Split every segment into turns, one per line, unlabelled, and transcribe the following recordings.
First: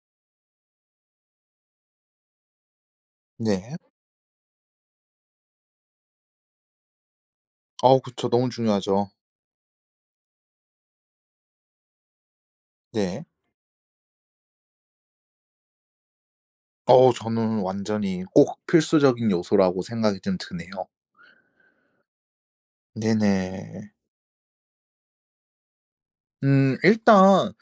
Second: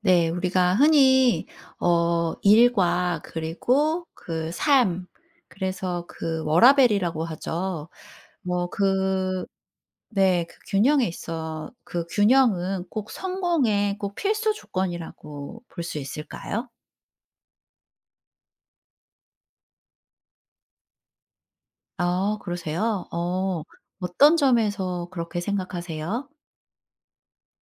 네. 우리가 흔히 일과
네.
그리고 그 삶 그래서 그 워라밸이라고 하죠.
그쵸. 너무
뭐
중요하죠.
그 네. 그 균형에 있어 그 균형은 꼭
네.
성공의 꼭 필수 조건이라고 볼 수 있을까요?
저는 완전히 꼭 필수적인 요소라고 생각이 좀 드네요.
아 그러세요? 어.
네네.
어떤 점에서 그렇게 생각하세요?
일단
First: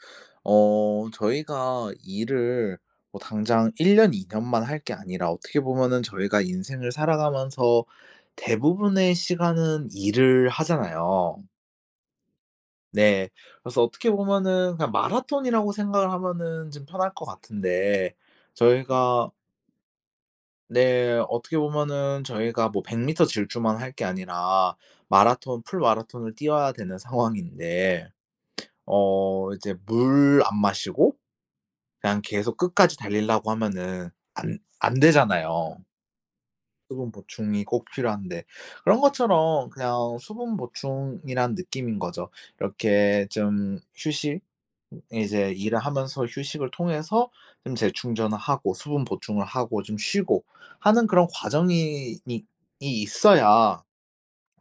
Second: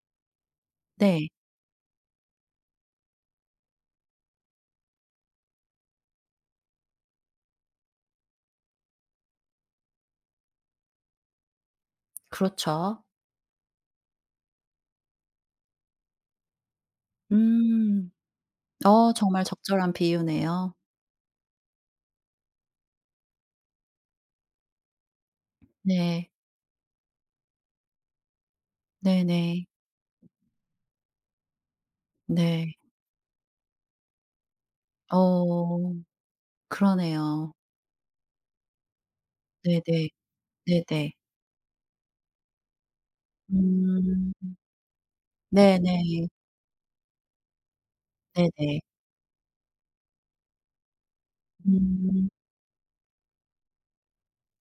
네.
저희가 일을 뭐 당장 1년 년, 2년 년만 할 게 아니라 어떻게 보면은 저희가 인생을 살아가면서 대부분의 시간은 일을 하잖아요.
그렇죠.
네. 그래서 어떻게 보면은 그냥 마라톤이라고 생각을 하면은 좀 편할 것
음.
같은데 저희가.
정말 적절한 비유네요.
네. 어떻게 보면은 저희가 뭐 100미터 미터 질주만 할 게 아니라 마라톤
네.
풀마라톤을 뛰어야 되는 상황인데
네네.
이제 물 안 마시고 그냥 계속
네. 네.
끝까지 달리려고 하면은 안 되잖아요.
어.
수분
그러네요.
보충이 꼭 필요한데 그런 것처럼 그냥
네네.
수분
네네.
보충이란 느낌인 거죠. 이렇게 좀
음.
휴식, 이제 일을 하면서
네네.
휴식을 통해서 좀 재충전을 하고
네네.
수분 보충을 하고 좀 쉬고 하는 그런 과정이
음.
이 있어야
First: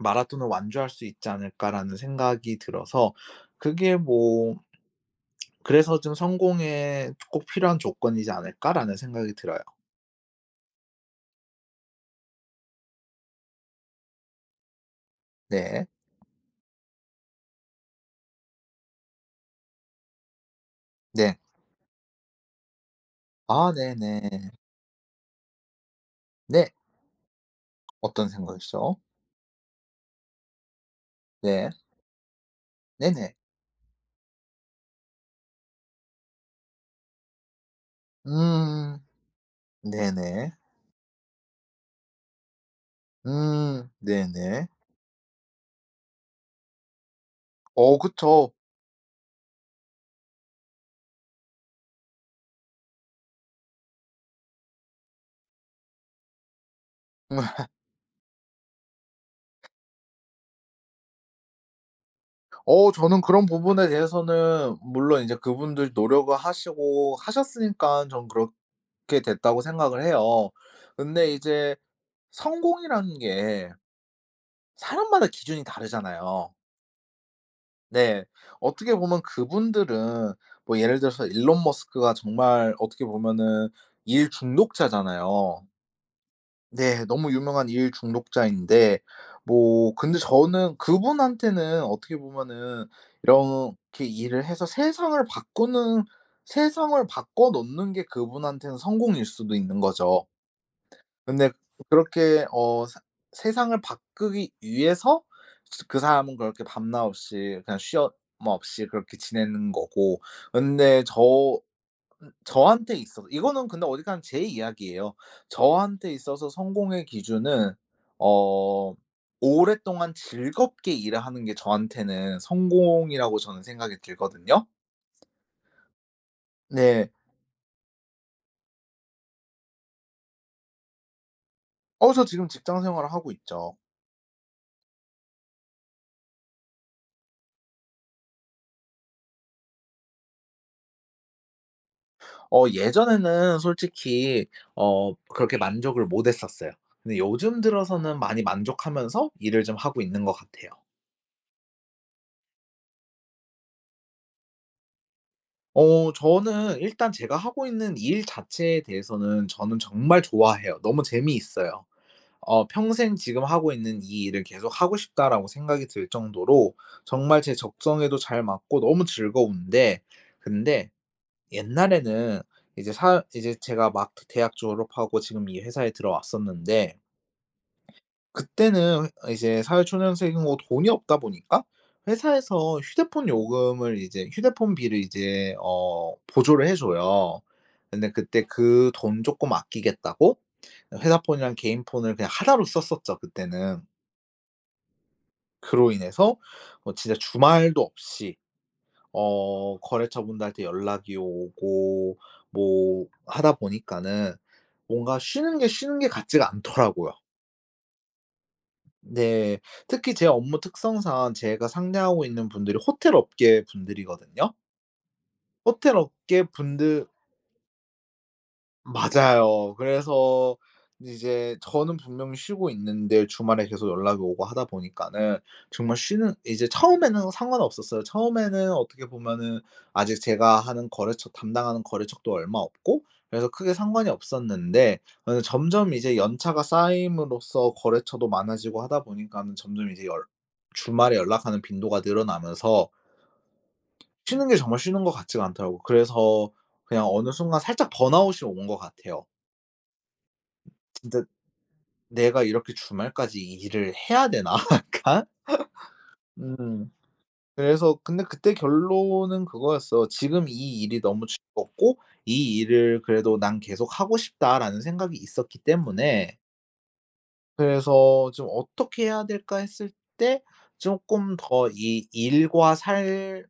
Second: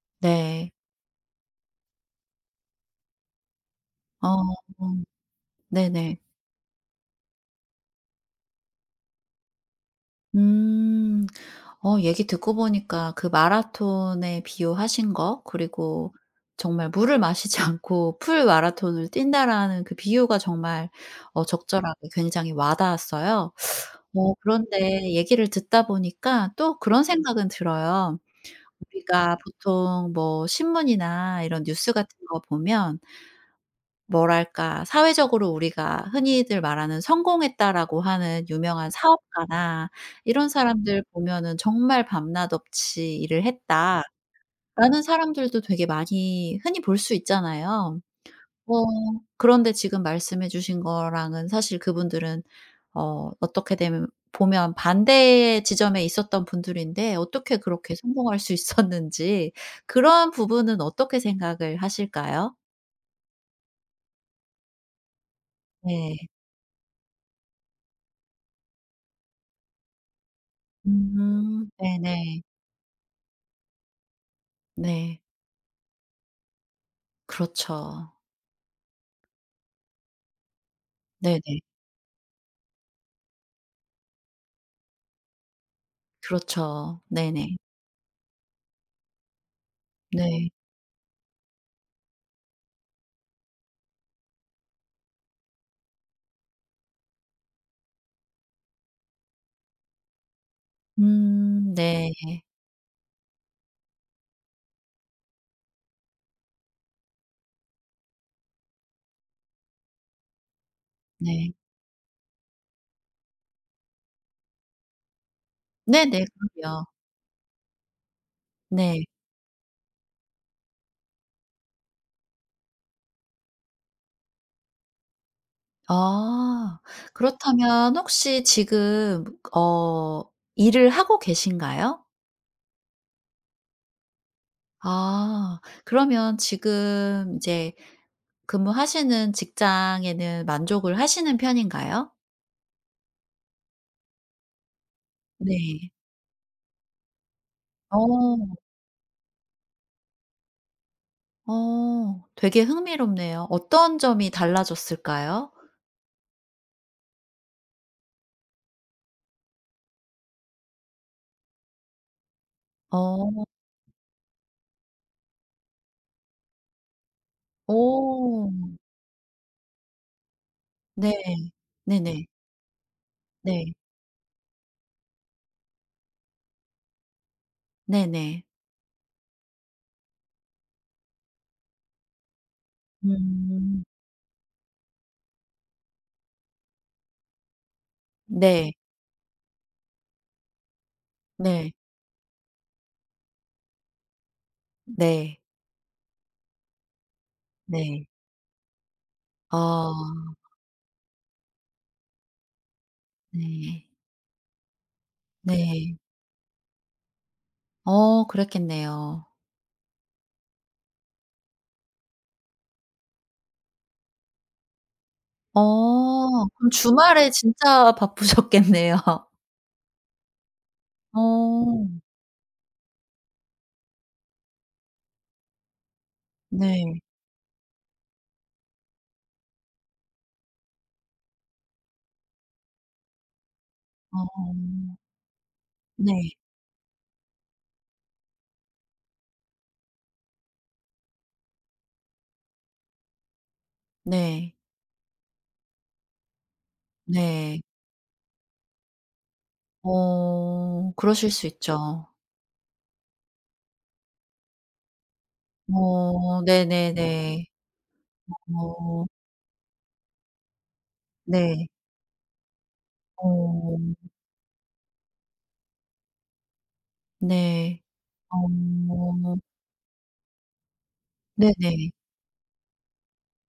'마라톤을
네.
완주할 수 있지 않을까.'라는 생각이 들어서, 그게
어.
뭐,
음,
그래서 좀
네네.
'성공에 꼭 필요한 조건이지 않을까.'라는 생각이 들어요.
음. 얘기 듣고 보니까 그 마라톤에 비유하신 거
네.
그리고 정말 '물을 마시지 않고 풀 마라톤을 뛴다.'라는 그 비유가 정말
네.
적절하게 굉장히 와닿았어요.
아 네네. 네.
그런데 얘기를 듣다 보니까
네.
또 그런 생각은 들어요.
어떤 생각이시죠?
우리가 보통 뭐 신문이나 이런
네.
뉴스 같은 거 보면
네네.
뭐랄까 사회적으로 우리가 흔히들 말하는 "성공했다."라고 하는 유명한
음.
사업가나 이런
네네.
사람들 보면은 "정말 밤낮 없이 일을
음.
했다."라는
네네.
사람들도 되게 많이 흔히 볼 수 있잖아요.
그쵸.
어 그런데 지금 말씀해 주신 거랑은 사실 그분들은 어 어떻게 되면 보면 반대의 지점에 있었던 분들인데
음,
어떻게 그렇게 성공할 수 있었는지 그런 부분은 어떻게 생각을 하실까요?
저는 그런 부분에 대해서는 물론 이제 그분들
네.
노력을 하시고 하셨으니까 전 그렇게 됐다고 생각을 해요. 근데 이제
네네.
성공이라는 게
네.
사람마다 기준이 다르잖아요.
그렇죠.
네. 어떻게 보면 그분들은, 뭐 예를 들어서
네네.
일론 머스크가 정말 어떻게 보면은 일 중독자잖아요.
그렇죠.
네. 너무
네네.
유명한 일 중독자인데, 뭐 근데
네.
저는 그분한테는 어떻게 보면은 이렇게 일을 해서 세상을 바꾸는, 세상을 바꿔 놓는 게 그분한테는 성공일 수도 있는 거죠. 근데
네.
그렇게 어 사 세상을 바꾸기 위해서 그 사람은 그렇게 밤낮 없이 그냥 쉬 쉬엄 없이 그렇게 지내는 거고, 근데
네.
저, 저한테 있어서 이거는 근데 어디 지는제 이야기예요. 저한테
네네.
있어서
그럼요.
성공의 기준은, 어
네.
오랫동안 즐겁게 일을 하는 게 저한테는 성공이라고 저는 생각이 들거든요.
아.
네.
그렇다면 혹시 지금 어 일을 하고 계신가요?
저 지금 직장 생활을 하고 있죠.
아. 그러면 지금 이제 근무하시는 직장에는 만족을 하시는 편인가요?
예전에는 솔직히 그렇게
네.
만족을 못 했었어요. 근데 요즘 들어서는
어.
많이 만족하면서 일을 좀 하고 있는 것 같아요.
어. 되게 흥미롭네요. 어떤 점이 달라졌을까요?
저는 일단 제가 하고 있는 일 자체에 대해서는 저는 정말 좋아해요. 너무 재미있어요. 평생 지금
어.
하고 있는 이 일을 계속 하고 싶다라고 생각이 들 정도로 정말 제 적성에도 잘
오
맞고 너무 즐거운데, 근데
네. 네네.
옛날에는 이제
네.
제가 막 대학 졸업하고 지금 이 회사에 들어왔었는데,
네네.
그때는 이제 사회초년생이고 돈이 없다 보니까 회사에서 휴대폰
음.
요금을 이제 휴대폰비를 이제 보조를 해 줘요. 근데 그때
네.
그 돈 조금 아끼겠다고 회사 폰이랑
네.
개인 폰을 그냥 하나로 썼었죠 그때는.
네.
그로 인해서 뭐 진짜 주말도
네.
없이 거래처
아.
분들한테 연락이 오고 뭐 하다
네.
보니까는 뭔가 쉬는 게
네.
쉬는 게 같지가 않더라고요.
그랬겠네요.
네. 특히 제 업무 특성상 제가 상대하고 있는 분들이 호텔 업계 분들이거든요. 호텔 업계
어. 그럼
분들,
주말에 진짜 바쁘셨겠네요.
맞아요. 그래서 이제
어.
저는 분명히 쉬고 있는데 주말에 계속 연락이 오고 하다 보니까는 정말 쉬는 이제
네.
처음에는 상관없었어요. 처음에는 어떻게 보면은 아직 제가 하는 거래처 담당하는 거래처도 얼마 없고 그래서 크게 상관이
어.
없었는데 점점 이제
네.
연차가 쌓임으로써 거래처도 많아지고 하다 보니까는 점점 이제 열 주말에 연락하는 빈도가 늘어나면서 쉬는
네.
게 정말 쉬는 것 같지가 않더라고요. 그래서 그냥 어느 순간
네.
살짝 번아웃이 온 것 같아요.
어.
진짜
그러실 수 있죠.
'내가 이렇게 주말까지 일을 해야 되나?' 약간?
어.
음.
네네네.
그래서 근데 그때
어.
결론은 그거였어. '지금 이 일이 너무
네.
즐겁고 이 일을 그래도 난
어.
계속 하고 싶다.'라는 생각이 있었기 때문에,
네.
그래서 좀 '어떻게
어.
해야 될까?' 했을 때 쪼끔 더
네네.
이 '일과 살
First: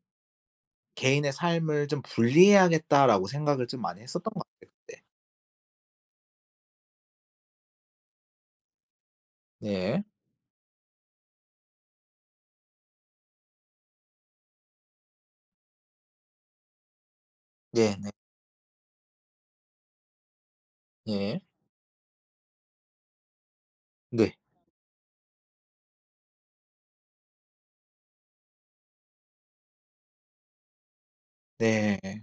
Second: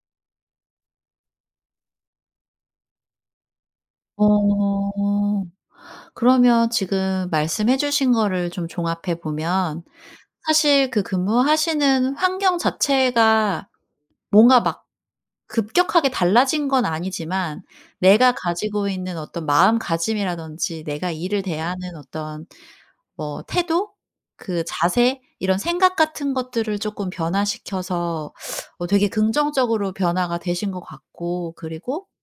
개인의 삶을 좀 분리해야겠다.'라고 생각을 좀 많이 했었던 것 같아요 그때.
어. 그러면 지금 말씀해 주신 거를 좀 종합해 보면
네.
사실 그 근무하시는 환경 자체가 뭔가 막 급격하게 달라진 건 아니지만
네네.
내가 가지고 있는 어떤 마음가짐이라든지 내가
예.
일을 대하는 어떤 뭐 태도,
네.
그 자세 이런 생각 같은 것들을 쪼끔 변화시켜서 되게 긍정적으로 변화가 되신 것 같고
네.
그리고
네.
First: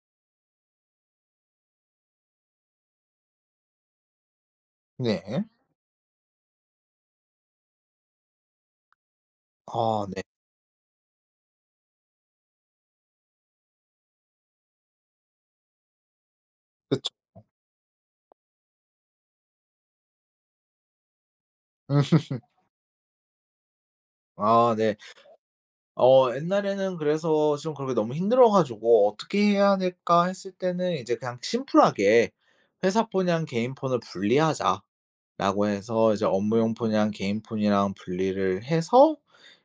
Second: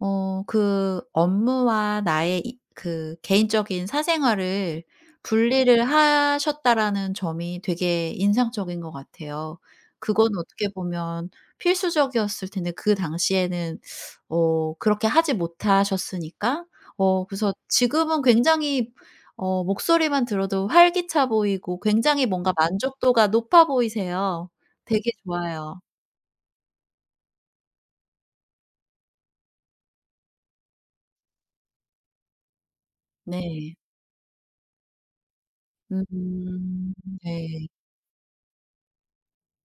그 업무와 나의 이 그 개인적인 사생활을
네.
분리를 하셨다라는 점이 되게 인상적인 것 같아요.
아 네.
그건 어떻게 보면 필수적이었을 텐데 그 당시에는 그렇게 하지 못하셨으니까
그쵸.
그래서 지금은 굉장히 목소리만 들어도 활기차 보이고 굉장히 뭔가 만족도가 높아 보이세요.
아 네.
되게 좋아요.
옛날에는 그래서 좀 그렇게 너무 힘들어 가지고 '어떻게 해야 될까?' 했을 때는 이제 그냥 심플하게 '회사 폰이랑 개인
네.
폰을 분리하자.'라고 해서 이제 업무용
음
폰이랑 개인
네.
폰이랑 분리를 해서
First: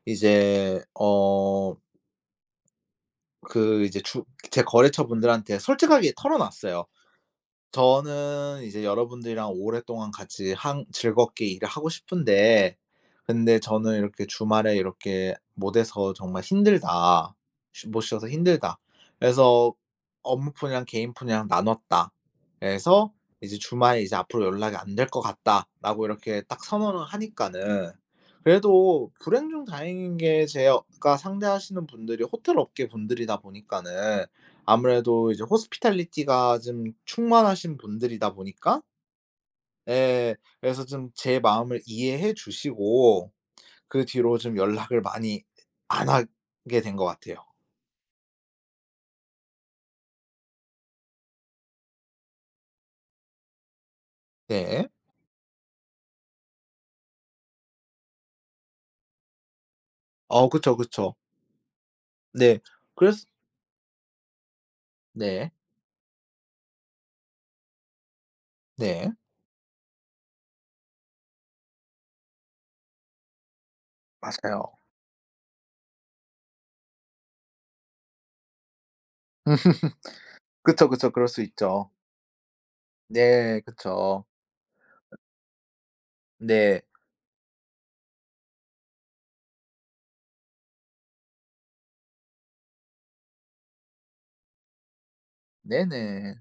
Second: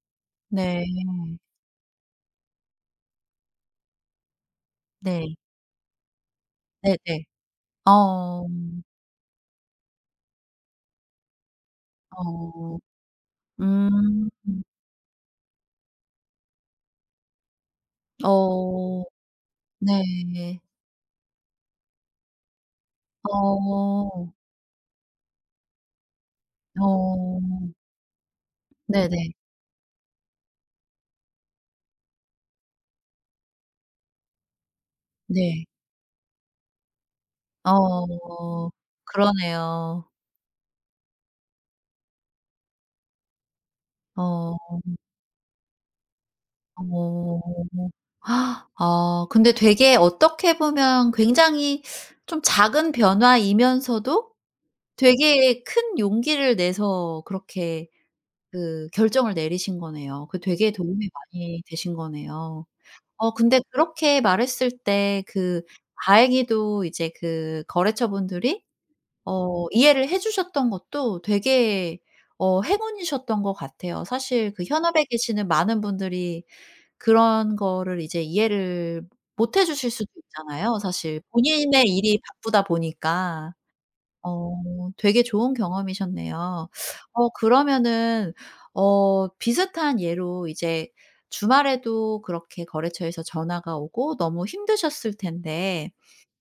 이제
네.
어 그 이제 주 제
네.
거래처분들한테 솔직하게 털어 놨어요.
네네. 어.
저는 이제 여러분들이랑 오랫동안 같이 항 즐겁게 일을 하고 싶은데,
어.
근데 저는 이렇게
음.
주말에 이렇게 못 해서 정말 힘들다. 쉬 못 쉬어서 힘들다.
어.
그래서
네.
업무 푸이랑 개인 푸이랑 나눴다. 그래서 이제
어.
주말에 이제 "앞으로 연락이 안 될 것 같다."라고 이렇게 딱 선언을
어.
하니까는
네네.
그래도
네.
불행 중 다행인 게 제가 상대하시는 분들이 호텔 업계 분들이다 보니까는 아무래도 이제
네.
호스피탈리티가 좀 충만하신 분들이다
어.
보니까
그러네요.
예 그래서 좀 제 마음을 이해해 주시고 그 뒤로 좀
어.
연락을 많이 안 하게 된 것 같아요.
어. 아 근데 되게 어떻게 보면 굉장히 좀 작은 변화이면서도
네.
되게 큰 용기를 내서 그렇게 그 결정을 내리신 거네요. 그 되게
그쵸,
도움이
그쵸.
많이 되신
네.
거네요.
그래서.
근데 그렇게 말했을 때
네.
그 다행히도 이제 그 거래처분들이
네.
이해를 해 주셨던 것도 되게 행운이셨던 것 같아요. 사실 그
맞아요.
현업에 계시는 많은 분들이 그런 거를 이제 이해를 못 해 주실 수도 있잖아요
그쵸, 그쵸.
사실.
그럴 수
본인의
있죠.
일이 바쁘다 보니까.
네. 그쵸.
되게 좋은 경험이셨네요.
네.
그러면은 비슷한 예로 이제 주말에도 그렇게 거래처에서 전화가 오고 너무 힘드셨을 텐데
네네.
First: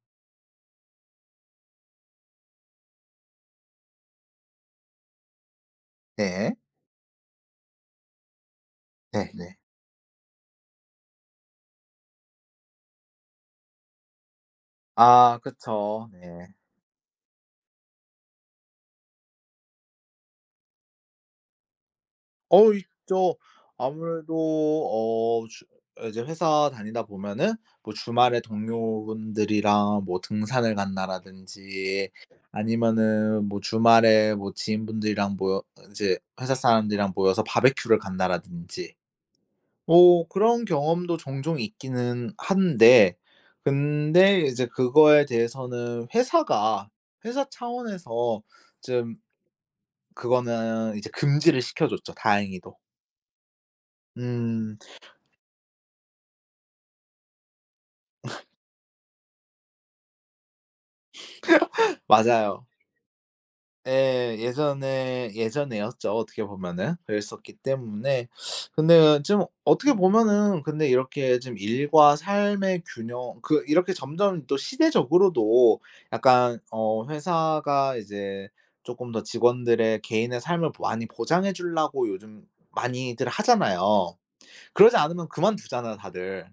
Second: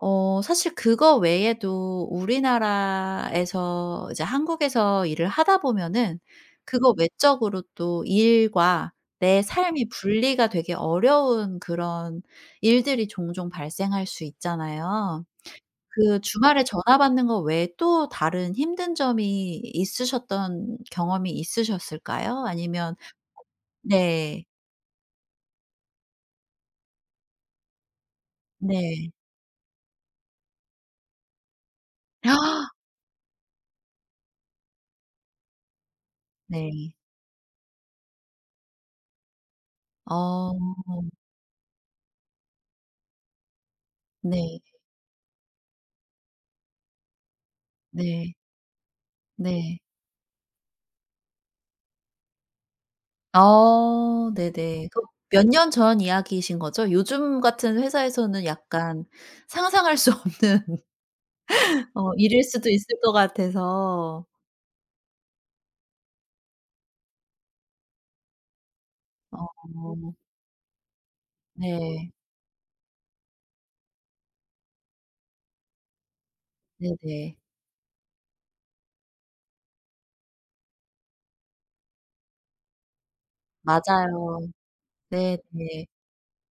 사실 그거 외에도 우리나라에서 이제 한국에서 일을 하다 보면은
네.
그거 외적으로 또 일과 내
네네.
삶이 분리가 되게 어려운 그런 일들이 종종 발생할 수 있잖아요.
아 그쵸.
그
네.
주말에 전화 받는 거 외에 또 다른 힘든 점이 있으셨던 경험이 있으셨을까요? 아니면
있죠. 아무래도
네.
어 주 이제 회사 다니다 보면은 뭐 주말에
네.
동료분들이랑 뭐 등산을 간다라든지
아!
아니면은 뭐 주말에 뭐 지인분들이랑 모여 인제 회사
네.
사람들이랑 모여서 바베큐를 간다라든지 뭐
어.
그런 경험도 종종 있기는 한데, 근데
네.
이제 그거에 대해서는 회사
네.
차원에서 좀,
네.
그거는 이제 금지를 시켜 줬죠 다행히도.
어
음.
네네. 그 몇 년 전 이야기이신 거죠? 요즘 같은 회사에서는 약간 상상할 수 없는 일일
맞아요.
수도 있을 것 같아서.
예. 예전에 예전에였죠, 어떻게 보면은. 그랬었기 때문에. 근데 좀
어
어떻게 보면은 근데 이렇게 좀
네.
일과 삶의 균형, 그 이렇게 점점 또 시대적으로도 약간
네네.
회사가 이제 쪼끔 더 직원들의 개인의 삶을 많이 보장해 주려고 요즘 많이들 하잖아요.
맞아요.
그러지 않으면
네네.
그만두잖아요, 다들.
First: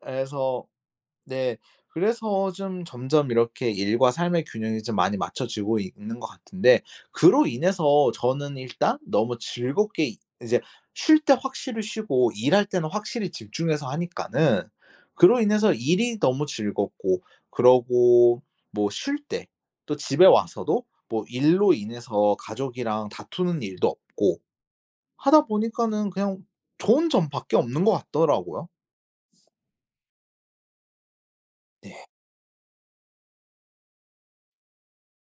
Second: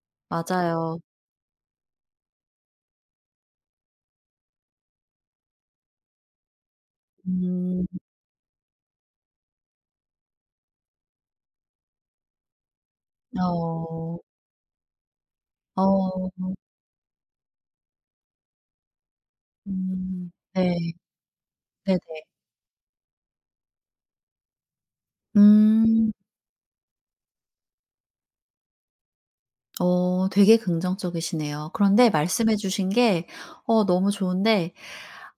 그래서,
맞아요.
네, 그래서 좀 점점 이렇게 일과 삶의 균형이 좀 많이 맞춰지고 있는 것 같은데, 그로
음.
인해서 저는 일단 너무 즐겁게 이 이제 쉴 때 확실히 쉬고 일할 때는 확실히 집중해서
어.
하니까는 그로 인해서 일이
어.
너무 즐겁고, 그러고 뭐 쉴 때 또 집에
음. 네.
와서도 뭐 일로
네네.
인해서 가족이랑 다투는 일도 없고 하다 보니까는
음.
그냥 좋은 점밖에 없는 것 같더라고요.
되게 긍정적이시네요. 그런데 말씀해 주신 게 너무 좋은데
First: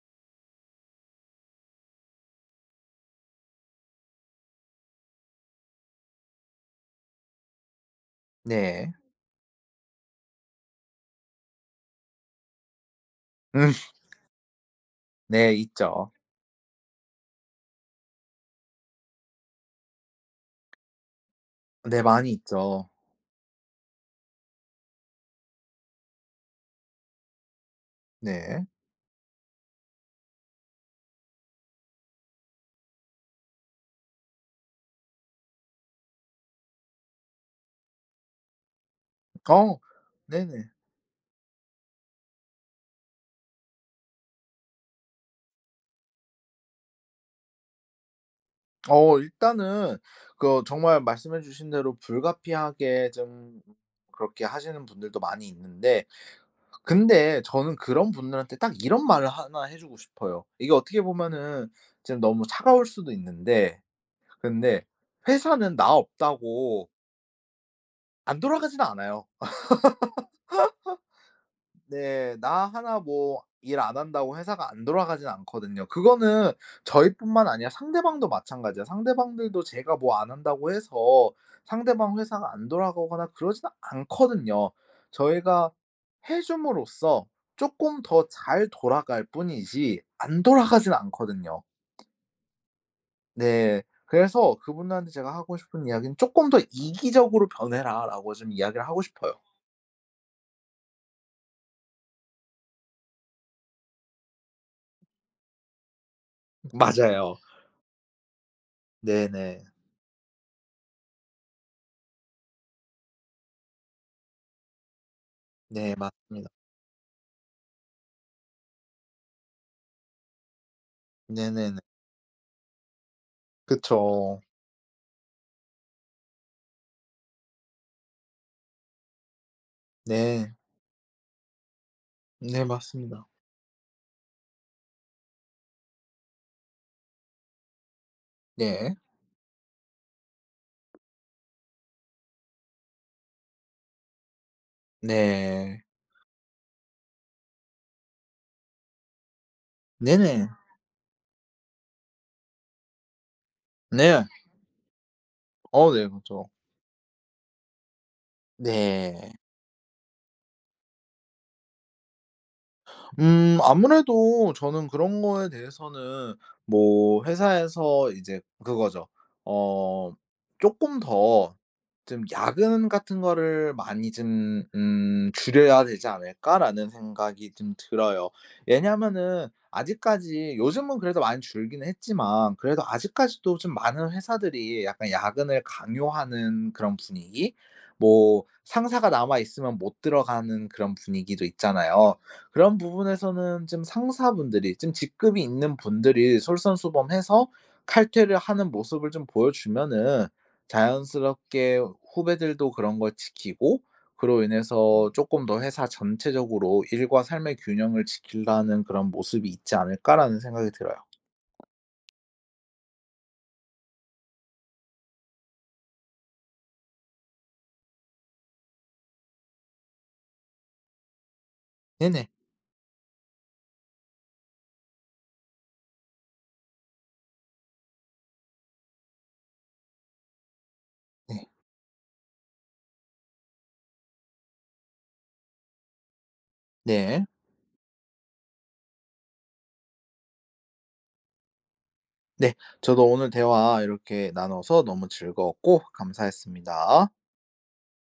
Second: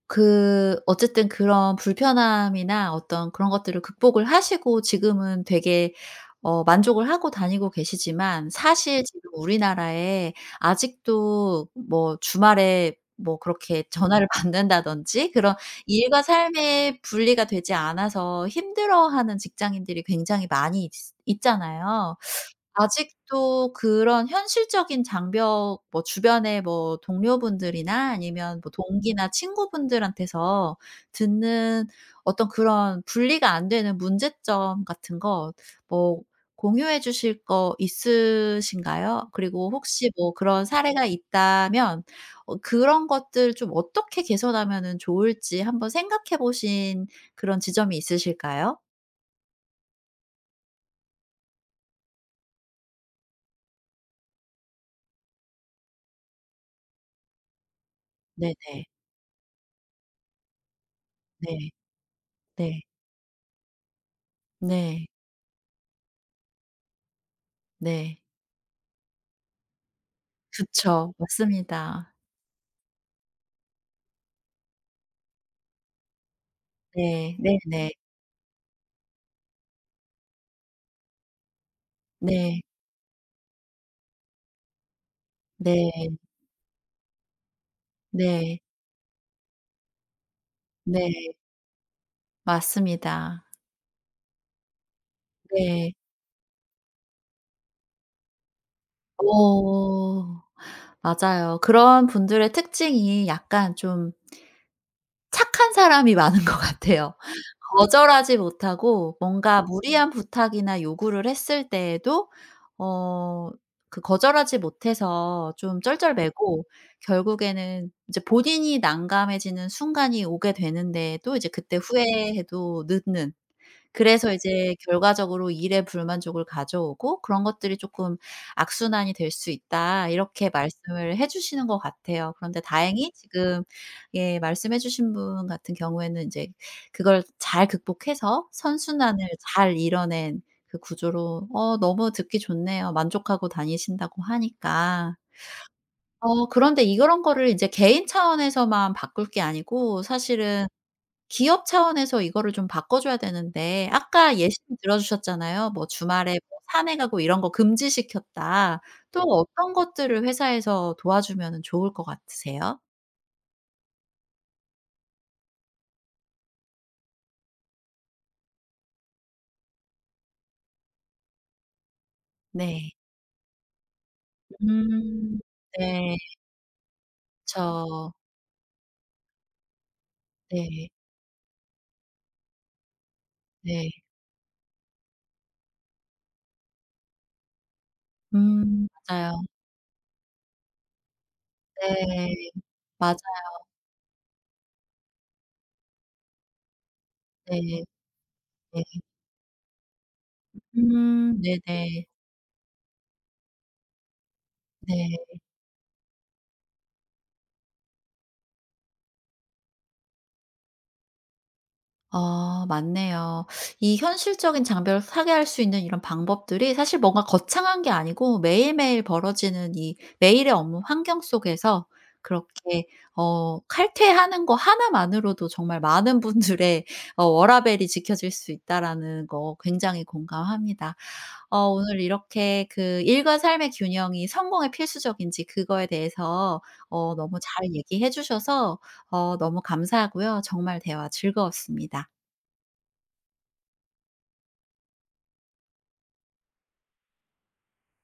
그 어쨌든 그런 불편함이나 어떤 그런 것들을 극복을 하시고 지금은 되게 만족을 하고 다니고 계시지만
네.
사실 지금 우리나라에 아직도 뭐 주말에 뭐
음.
그렇게 전화를 받는다든지
네
그런
있죠.
일과 삶의 분리가 되지 않아서 힘들어하는 직장인들이 굉장히 많이 있
네
있잖아요.
많이 있죠.
아직도 그런 현실적인 장벽 뭐 주변의 뭐 동료분들이나 아니면
네.
뭐 동기나 친구분들한테서 듣는 어떤 그런 분리가 안 되는 문제점 같은 거 뭐 공유해 주실 거 있으신가요? 그리고
어
혹시 뭐 그런
네네.
사례가 있다면 그런 것들 좀 어떻게 개선하면은 좋을지 한번 생각해 보신 그런 지점이 있으실까요?
일단은, 그 정말 말씀해 주신 대로 불가피하게 좀 그렇게 하시는 분들도 많이 있는데, 근데 저는 그런 분들한테 딱
네네.
이런 말을 하나 해 주고 싶어요. 이게 어떻게 보면은
네.
지금 너무
네.
차가울 수도 있는데, 근데
네.
회사는 나 없다고
네.
안 돌아가진 않아요.
그쵸. 맞습니다.
네. 나 하나 뭐 일 안 한다고 회사가 안 돌아가진 않거든요. 그거는
네.
저희뿐만 아니라
네네.
상대방도 마찬가지야. 상대방들도 제가 뭐 안 한다고 해서 상대방 회사가
네.
안 돌아가거나 그러지는 않거든요. 저희가
네.
해 줌으로써 쪼끔 더
네.
잘 돌아갈 뿐이지 안 돌아가진
네.
않거든요.
맞습니다.
네. 그래서 그분들한테 제가 하고 싶은
네.
이야기는 "쪼끔 더 이기적으로 변해라."라고 좀 이야기를 하고 싶어요.
어. 맞아요. 그런 분들의 특징이 약간 좀 착한 사람이 많은 것 같아요.
맞아요.
거절하지 못하고
네네.
뭔가 무리한 부탁이나 요구를 했을 때에도 어 그 거절하지 못해서 좀
네 맞습니다.
쩔쩔매고 결국에는 이제 본인이 난감해지는 순간이 오게 되는데도 이제 그때
네네네.
후회해도 늦는 그래서
그쵸.
이제 결과적으로 일에 불만족을 가져오고 그런 것들이 쪼끔 "악순환이 될 수 있다." 이렇게
네.
말씀을 해 주시는 것 같아요. 그런데
네
다행히
맞습니다.
지금 예 말씀해 주신 분 같은 경우에는 인제 그걸 잘 극복해서
네.
선순환을 잘 이뤄낸 그 구조로 너무 듣기 좋네요. 만족하고 다니신다고 하니까.
네.
그런데 이런 거를 이제 개인 차원에서만 바꿀 게 아니고
네네.
사실은 기업 차원에서 이거를 좀 바꿔줘야 되는데
네.
아까 예시 들어 주셨잖아요. 뭐
네
주말에
그쵸.
뭐 산에 가고 이런 거 금지시켰다. 또
네.
어떤 것들을 회사에서 도와주면은 좋을 것 같으세요?
아무래도 저는 그런 거에 대해서는 뭐 회사에서 이제 그거죠. 어 조금 더 좀 '야근
네.
같은 거를 많이 좀
음.
줄여야 되지
네.
않을까?'라는 생각이 좀
그쵸.
들어요. 왜냐하면은 아직까지
네.
요즘은 그래도 많이 줄기는 했지만 그래도 아직까지도 좀
네.
많은 회사들이 약간 야근을 강요하는 그런 분위기? 뭐 상사가 남아
맞아요.
있으면 못 들어가는 그런 분위기도 있잖아요.
네.
그런
맞아요.
부분에서는 좀 상사분들이, 좀 직급이 있는 분들이 솔선수범해서
네.
칼퇴를 하는
네.
모습을 좀 보여주면은 자연스럽게
네네.
후배들도 그런 걸 지키고, 그로 인해서
네.
조금 더 회사 전체적으로 '일과 삶의 균형을 지키려는 그런 모습이 있지 않을까.'라는 생각이 들어요.
맞네요. 이 현실적인 장벽을 타개할 수 있는 이런 방법들이 사실 뭔가 거창한 게 아니고 매일매일 벌어지는 이 매일의 업무 환경 속에서
네네.
그렇게 칼퇴하는 거 하나만으로도 정말 많은 분들의 워라밸이 지켜질 수 있다라는 거 굉장히 공감합니다.
네.
오늘 이렇게 그 일과 삶의 균형이 성공의 필수적인지 그거에 대해서
네.
너무 잘 얘기해 주셔서 너무 감사하고요. 정말 대화 즐거웠습니다.
네. 저도 오늘 대화 이렇게 나눠서 너무 즐거웠고 감사했습니다.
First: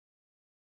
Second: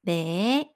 네.